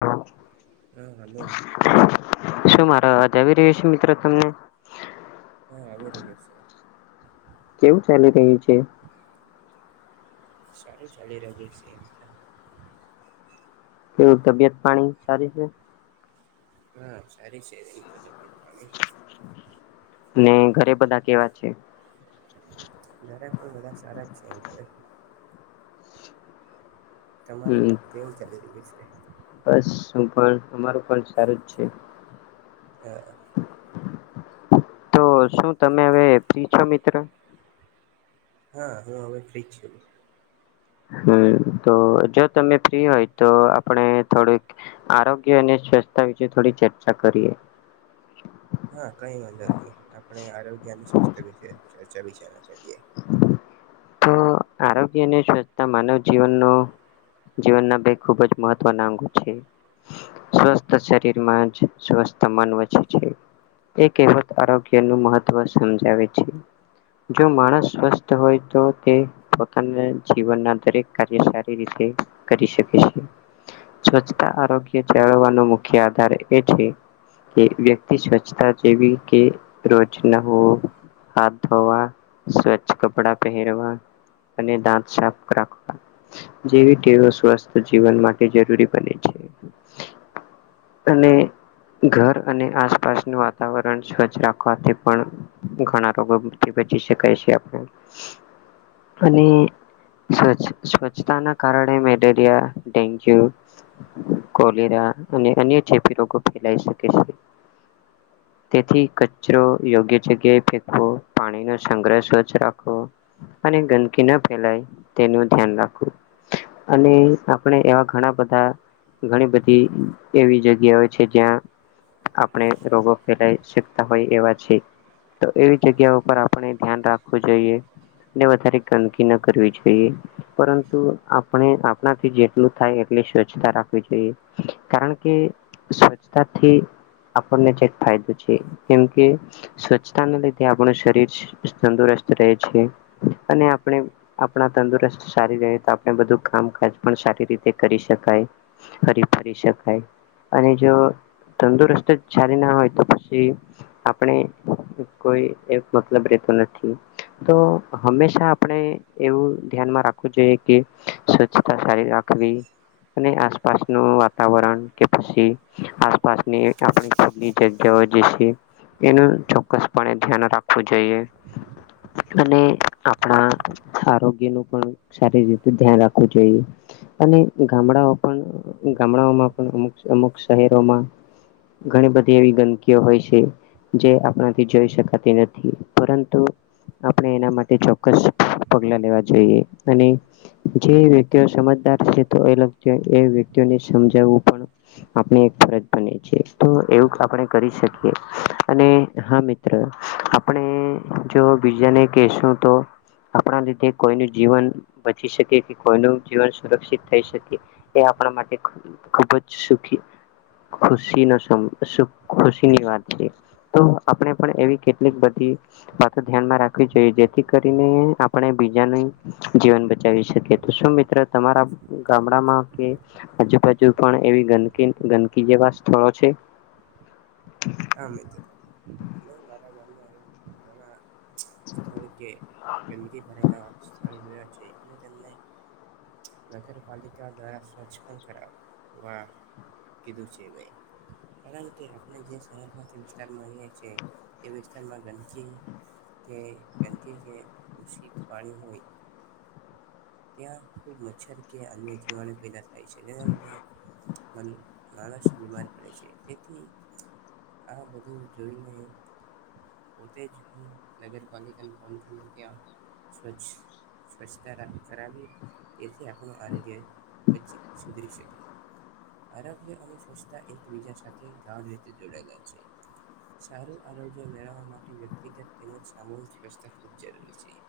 હા. હા હલો. શું મારો અવાજ આવી રહ્યો છે મિત્રો તમને. હ આવી રહ્યો છે. કેવું ચાલી રહ્યું છે. સારું ચાલી રહ્યું છે. કેવું તબિયત પાણી સારી છે. હા સારી છે તો. ને ઘરે બધા કેવા છે. જ્યારે પણ બધા સારા જ ચેન્જ કર. તમારું હમ કેવું ચાલી રહ છે. બસ શું પણ અમારું પણ સારું જ છે. હ. તો શું તમે હવે ફ્રી છો મિત્રો. હા હવે ફ્રી છું. હમ તો જો તમે ફ્રી હોય તો આપણે થોડુંક આરોગ્ય અને સંસ્થતા વિશે થોડી ચર્ચા કરીએ. હા કઈ વાંધર નહી આપણે આરોગ્યની સ્વસ્થ વિશે ચર્ચા વિશે કરી. તો આરોગ્ય અને સ્વચ્છતા માનવ જીવનનો જીવનના બે ખૂબ જ મહત્વના અંગો છે. સ્વસ્થ શરીરમાં જ સ્વસ્થ મન વચે છે એવ આરોગ્યનું મહત્વ સમજાવે છે જો માણસ. સ્વસ્થ હોય તો તે પોતાના જીવનના દરેક કાર્ય સારી રીતે કરી શકે. સ્વચ્છતા આરોગ્ય જાળવવાનો મુખ્ય આધાર એ છે. કે વ્યક્તિ સ્વચ્છતા જેવી કે રોજના હો. હાથ ધોવા સ્વચ્છ કપડા પહેરવા. અને દાંત સાફ રાખવા જેવી ટેવ સ્વસ્થ જીવન માટે જરૂરી બને છે. અને ઘર અને આસપાસનું વાતાવરણ સ્વચ્છ રાખવાથી પણ ઘણા રોગોથી બચી શકે. ક છે આપણે અને. સ્વ્છ સ્વચ્છતાના કારણે મેલેરિયા ડેન્ગ્યુ. કોલેરા અને અન્ય જેી રોગો ફેલાઈ શકે છે. તેથી કચરો યોગ્ય જગ્યાએ ફેકવો પાણીનો. સંગ્રહ સ્વચ્છ રાખો અને ગંદકી ના ફેલાય તેનું ધ્યાન રાખું. અને આપણે એવા ઘણા બધા. ઘણી બધી એવી જગ્યા હોય છે જ્યાં આપણે રોગો ફેલાય શકતા હોય એવા છે તો એવી જગ્યા ઉપર ધ્યાન રાખવું જોઈએ. વધારે ગંદકી ન કરવી જોઈએ પરંતુ આપણે આપણાથી જેટલું થાય એ સ્વચ્છતા રાખવી જોઈએ કારણ કે સ્વચ્છતાથી આપણને જે ફાયદો છે કેમ કે સ્વચ્છતાને લીધે આપણું શરીર તંદુરસ્ત રહે છે અને આપણે આપણા તંદુરસ્ત સારી રહે તો આપણે બ કામકાજ પણ સારી રીતે કરી શકાય ફરી ફરી શકાય. અને જો તંદુરસ્ત ચલી ના હોય તો પછી આપણે કોઈ મતલબ રહેતો નથી તો હંમેશા આપણે એવું ધ્યાનમાં રાખવું જોઈએ કે સ્વચ્છતા સારી રાખવી અને આસપાસ નું વાતાવરણ કે પછી આસપાસની આપણી ખૂની જગ્યા એનું ચોક્કસપણે ધ્યાન રાખવું જોઈએ. અને આપણા આરોગ્ય નું પણ સારી રીતે ધ્યાન રાખવું જોઈએ. અને ગામડાઓ પણ ગામડાઓમાં પણ અમુક અમુક શહેરોમાં ઘણી બધી એવી ગંદકીઓ હોય છે જે આપણાથી જોઈ શકાતી નથી પરંતુ આપણે એના માટે ચોક્કસ પગલા લેવા જોઈએ અને જે વ્યક્તિઓ સમજદાર છે અગ એ વક્તિ સમજું પણ આપ ફરજ બ છે તો એવું આપણે કરી શકીએ અને હા મિત્ર આપણે જો બીજાને કહેશું તો આપણા લીધે કોઈનું જીવન બચી શકે કે કોઈનું જીવન સુરક્ષિત થઈ શકે એ આપણા માટે ખબ જ સુખી ખુશી ન ખુશીની વાત છે તો આપણે પણ એવી કેટલી બધ ધ્યાનમાં રાખવી જોઈએ જેથી કરીને આપણે બીજા ન જીવન બચાવી શકીએ. મિત્ર તમારા ગામડામાં કે આજુ બાાજુ પણ એ ગંદકી ગંદકી બીજે પાસ થોડો છે. હા મિત્ર મારા ગામમાં એ સ્થળ કે ગંદગકી ભરાલા સ્થળ જોયા છે અને તેમને નગરપાલિકા દ્વારા સ્વછ પણ કરાવા કીધું છે ભાઈ કારણ કે આપણે જે ગરથી વિસ્તારમાંએ છે એ વિસ્તારમાં ગંદકી કે એ કે જે દૂષિત પાણી હોય ત્યાં ખુબ મચ્છર કે અન્ય જીવનુ પેદા થાય છે [unintelligible] માણસ બીમાર પડે છે તેથી આ બધું જોઈને પોતે જ નગરપાલિકા ને ફોન કર ને કેવા સ્વચ્છ સ્વચ્છતા રા કરાવી એથી આપણું આરોગ્યચ સુધરી શકી આરોગ્ય અને સ્વચછતા એકબીજા સાથે ગ રીતે જોડાયેલા છે [inaudible] સારું આરોગ્ય મેળવવા માટે વ્યક્તિગત તેમજ સામહિક વ્યવસ્થા ખૂબ જરૂરી છે.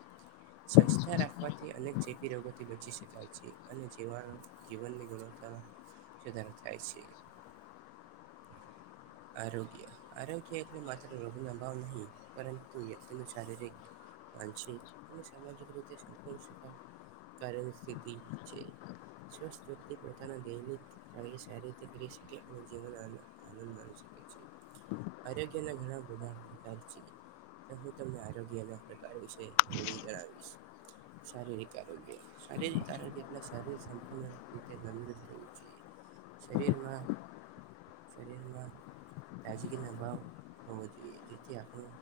હ. સ્વચ્છતા રાખવાથી અને જેથી રોગોથી બચી શકાય છે અને જેવા જીવનની ગુણવતા સુધારે થાય છે. [inaudible] આરોગ્ય આરોગ્ય એટલે માત્ર રોગનો અભાવ નહીં પરંતુતિનું શારીરિક માનસિક અને સામાજિક રીતે સંપૂર્ણધની સ્થિતિ છે. સ્વથ વ્યક્તિ પોતાના સારી રીતે કરી શકે અને જીવન આનંદ મા શકે છે. [inaudible] આરોગ્યના ઘણા બધા પ્રકાર છે. હું તમને આરોગ્યના પ્રકાર વિશે થોડું જણાવીશ. શારીરિક આરોગ્ય. શારીરિક આરોગ્ય એટલે શરીર સંપૂર્ણ રીતે તંદુરસ્ત રહેવું જોઈએ. શરીરમાં, શરીરમાં તાજગી નો અભાવ હોવો જોઈએ, તેથી આપણું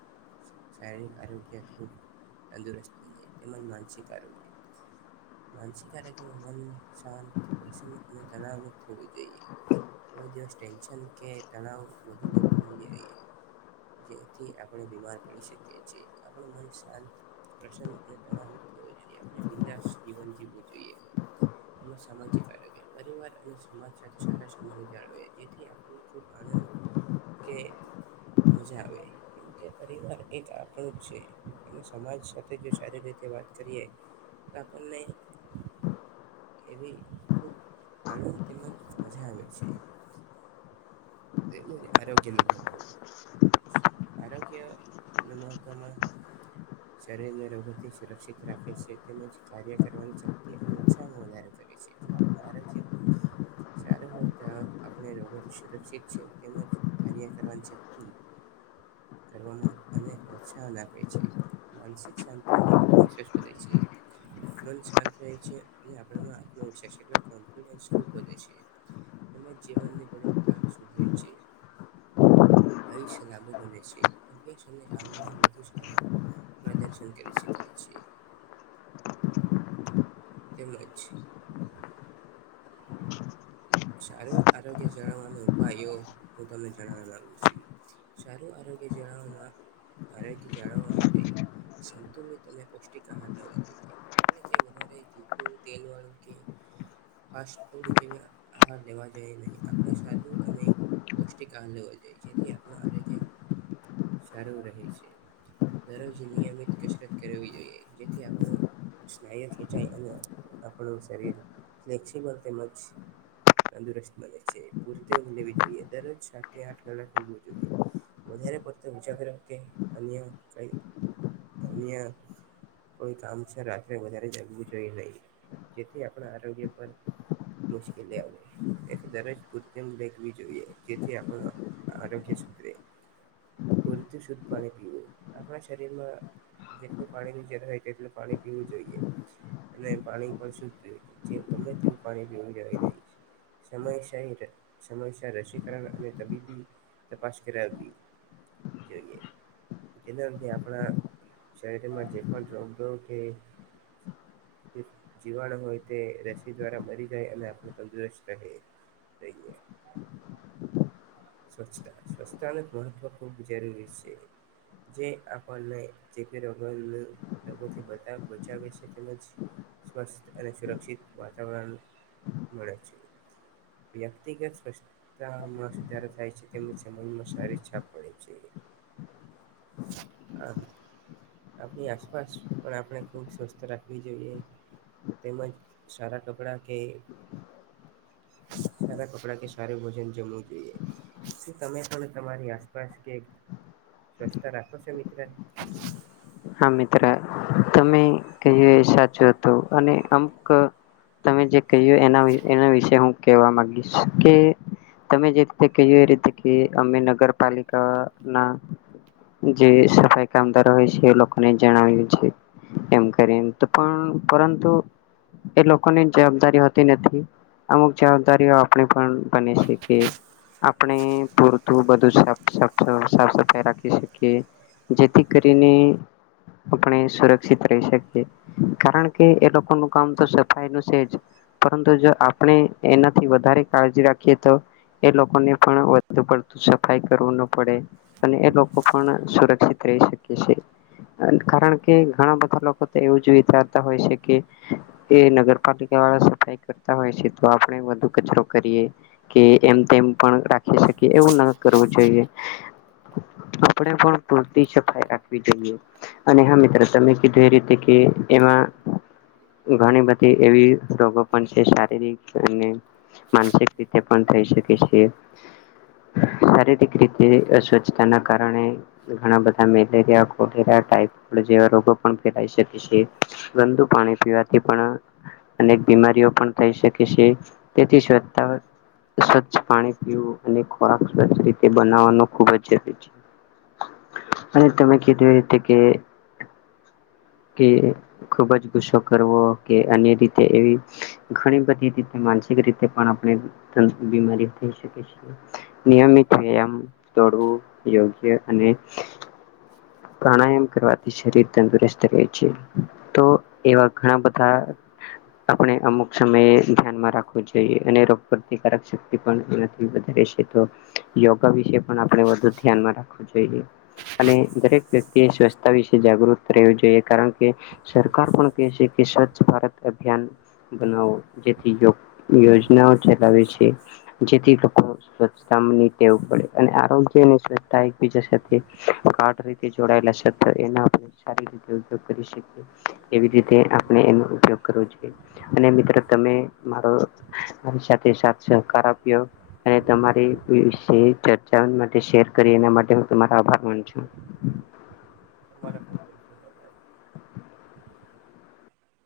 શારીરિક આરોગ્ય ખૂબ તંદુરસ્ત બને, તેમજ માનસિક આરોગ્ય માનસિક આરોગ્ય મન, શાંત, પ્રસન્ન અને તનાવમુક્ત હોવી જોઈએ. કોઈ દિવસ ટેન્શન કે તણાવ વધુ લેવું નહીં જોઈએ. જેથી આપણે બીમાર પડી શકી છીએ. આપણું મન શાંત પ્રસન અને તવ જોઈએ આપ બલા જીવન જીવવું જોઈએ. સામાજિક આરોગ્ય પરિવાર અને સમાજ સાથે સારા સંબંધો જાળ જેથી આપણને ખૂબ આનંદ. કે. મજા આવે કેમ કે પરિવાર એક આપણું જ છે અને સમાજ સાથે સારી રીતે. [unintelligible] એવી ખુબ આનંદ તેમજ મજા આવે છે. તે આરોગ્ય નિર્બંધ આરોગ્ય અને મહતવમાં શરીરને રોગોથી સુરક્ષિત રાખે છે તેમજ કાર્ય કરવાની શક્તિ અને ઉત્સાહમાં વધ [inaudible] તેમજ કાર્ય કરવાની શક્તિ કરવામાં અને પ્રોત્સાહન આપે છે. માનસિક શાંતિ અને આત્મવિશ્વાસ વધે છે મન શાંત રહે છે અને આપ [unintelligible] જીવનની ગુણવતા ગ છે આયુષ્ય લાંબુ બને છે અભ્યાસ કામમાં વધુ સાર માં દર્શન કરી શખાય છે. [unintelligible] તેમજ સારુ આરોગ્ય જાળવવા ના ઉપાયો હું તમને જણાવી આપું છું. કે જણાવામાં આરોગ્ય જાળવવા માટે સંતુલિત અને પૌષ્ટિક આહારવો જોઈએ એટલે કે વધારે તીખું તેલવાળુ કે ફાસ્ટફૂડ જેવા આહાર લેવા જોઈએ નહી આપણે સાદું અને પૌષ્ટિક આહાર લેવા જોઈએ જેથી આપણું આરોગ્ય સારું રહે છે. દરોજ નિયમિત કસરત કરવી જોઈએ જેથી આપડો સ્નાય ખેંચાય અને આપણું શરીર ફલેક્સબલ તેમજ તંદુરસ્ત બને છે પૂરતી ઊંઘ લેવી જોઈએ દરરોજ સાત કે આઠ કલાક ઊંઘવું જોઈએ. વધારે પડતે વિચાર કર્યો કે અન્ય કઈ અન્ય કોઈ કામ છે રાત્રે વધારે જાગવું જોઈ નહી. જેથી આપડા આરોગ્ય પર મુશ્કેલી આવે. એથી દરેક જોઈએ જેથી આપડું આરોગ્ય સુધરે. પૂરતી શુદ્ધ પાણી પીવું આપડા શરીરમાં જેટલું પાણીનું જરૂર હોય તેટલું પાણી પીવું જોઈએ. અને પાણી પણ શુધ પીવું જે ગમ્મે તેવું પાણી પીવું કે નહીં સમય સમયસર રસીકરણ અને તબીબી તપાસ કરાવી. જેના થી આપડા શરીરમાં જે પણ રોગદોગ કે જે જીવાણ હોય તે રસી દ્વારા મરી જાય અને આપડે તંદુરસ્ત રહે રહીએ. સ્વચ્છતા સ્વચ્છતા ને મહત્વ ખૂબ જરૂરી છે. જે આપણને ચેપી રોગોને રોગોથી બચા-બચાવે છે તેમજ સ્વસ્થ અને સુરક્ષિત વાતાવરણ મળે છે. વ્યક્તિગત સ્વચ્છતામાં [unintelligible] થાય છે તેમ સમજમાં સારી છાપ પડે છે. [inaudible] આપણી આસપાસ પણ આપણે ખૂબ સ્વચ્છતા રાખવી જોઈએ તેમજ સારા કપડાં કે [inaudible] સારા કપડા કે સારું ભોજન જમવું જોઈએ તમે પણ તમારી આસપાસ કે સ્વચ્છતા રાખો છો મિત્ર. હા મિત્ર તમે કહીયું એ સાચું હતું અને અમુક તમે જે કહ્યું એના એના વિશે હું કેહેવા માંગીશ કે તમે જે રીતે કહ્યું એ રીતે કે અમે નગરપાલિકા ના જે સફાઈ કામદારો હોય છે લોકો અને જણાવ્યું છે એમ કરી એ તો પણ પરંતુ એ લોકોની જવાબદારી હોતી નથી. અમુક જવાબદારીઓ આપણે પણ બને છે કે આપણે પૂરતું બધું સાફ સાફ સફાઈ રાખી શકીએ જેથી કરીને સુરક્ષિત રહી શકીએ કારણ કે એ લોકોનું કામ તો સફાઈ નું છે જ. પરંતુ જો આપણે એનાથી વધારે કાળજી રાખીએ તો એ લોકોને પણ વધુ પડતી સફાઈ કરવું ન પડે અને એ લોકો પણ સુરક્ષિત રહી શકે છે. કારણ કે ઘણા બધા લોકો તો એવું જ વિચારતા હોય છે કે એ નગરપાલિકા ત્યાં સફાઈ કરતા હોય છે તો આપણે વધુ કચરો કરીએ કે એમ તેમ પણ રાખી એવું ન કરવું જોઈએ આપણે પણ પૂરતી સફાઈ રાખવી જોઈએ. અને હા મિત્ર તમે કીધું એ રીતે કે એમાં ઘણી બધી એવી રોગો પણ છે શારીરિક અને માનસિક રીતે પણ થઈ શકે છે. શારીરિક રીતે સ્વચ્છતાના કારણે ઘણા બધા મેરિયારા રોગો [unintelligible] થાય જેવા રોગો ફેલાઈ શકે છે ગંદુ પાણી પીવાથી પણ અને બીમારીઓ પણ થઈ શકે છે તેથી સ્વચ્છતા સ્વચ્છ પાણી પીવું અને ખોરાક સ્વચ્છ રીતે બનાવવાનું ખુબ જ જરૂરી છે. અને તમે કીધું એ રીતે કે કે ખુબ જ ગુસ્સો કરવો કે અન્ય રીતે એવી ઘણી બધી રીતે મા એવી રીતે ગણી બધી બમારી થઈ શકે છે નિયમિત તોડવું યોગ્ય અને પ્રાણાયામ કરવાથી શરીર તંદુરસ્ત રહે છે તો એવા ઘણા બધા આપણે અમુક સમયે ધ્યાનમાં રાખવું જોઈએ અને રોગ પ્રતિકારક શક્તિ પણ એનાથી વધારે છે. યોગા વિશે પણ આપણે વધુ ધ્યાન રાખવું જોઈએ અને દરેક વ્યક્તિએ સ્વચ્છતા વિશે જાગૃત રહેવું જોઈએ કારણ કે સરકાર પણ કહે છે કે સ્વચ્છ ભારત અભિયાન બનાવો જેથી યોજનાઓ ચલાવે છે જેથી લોકો સ્વચ્છતા હમ કહેવું પડે અને આરોગ્ય સ્વચ્છતા એકબીજા [unintelligible] તે જોડાયેલા ક્ષેત્ર એના ઉપયોગ સારી રીતે કરી શકીએ એવી રીતે આપણે એનો ઉપયોગ કરો અને મિત્ર તમે મારો મારી સાથે સાથ સહકાર આપ્યો અને તમારી વિશે ચર્ચા માટે શેર કરી એના માટે હું તમારા આભાર માન છું. [inaudible] તમારે પણ ખુબ ખુબ આભાર.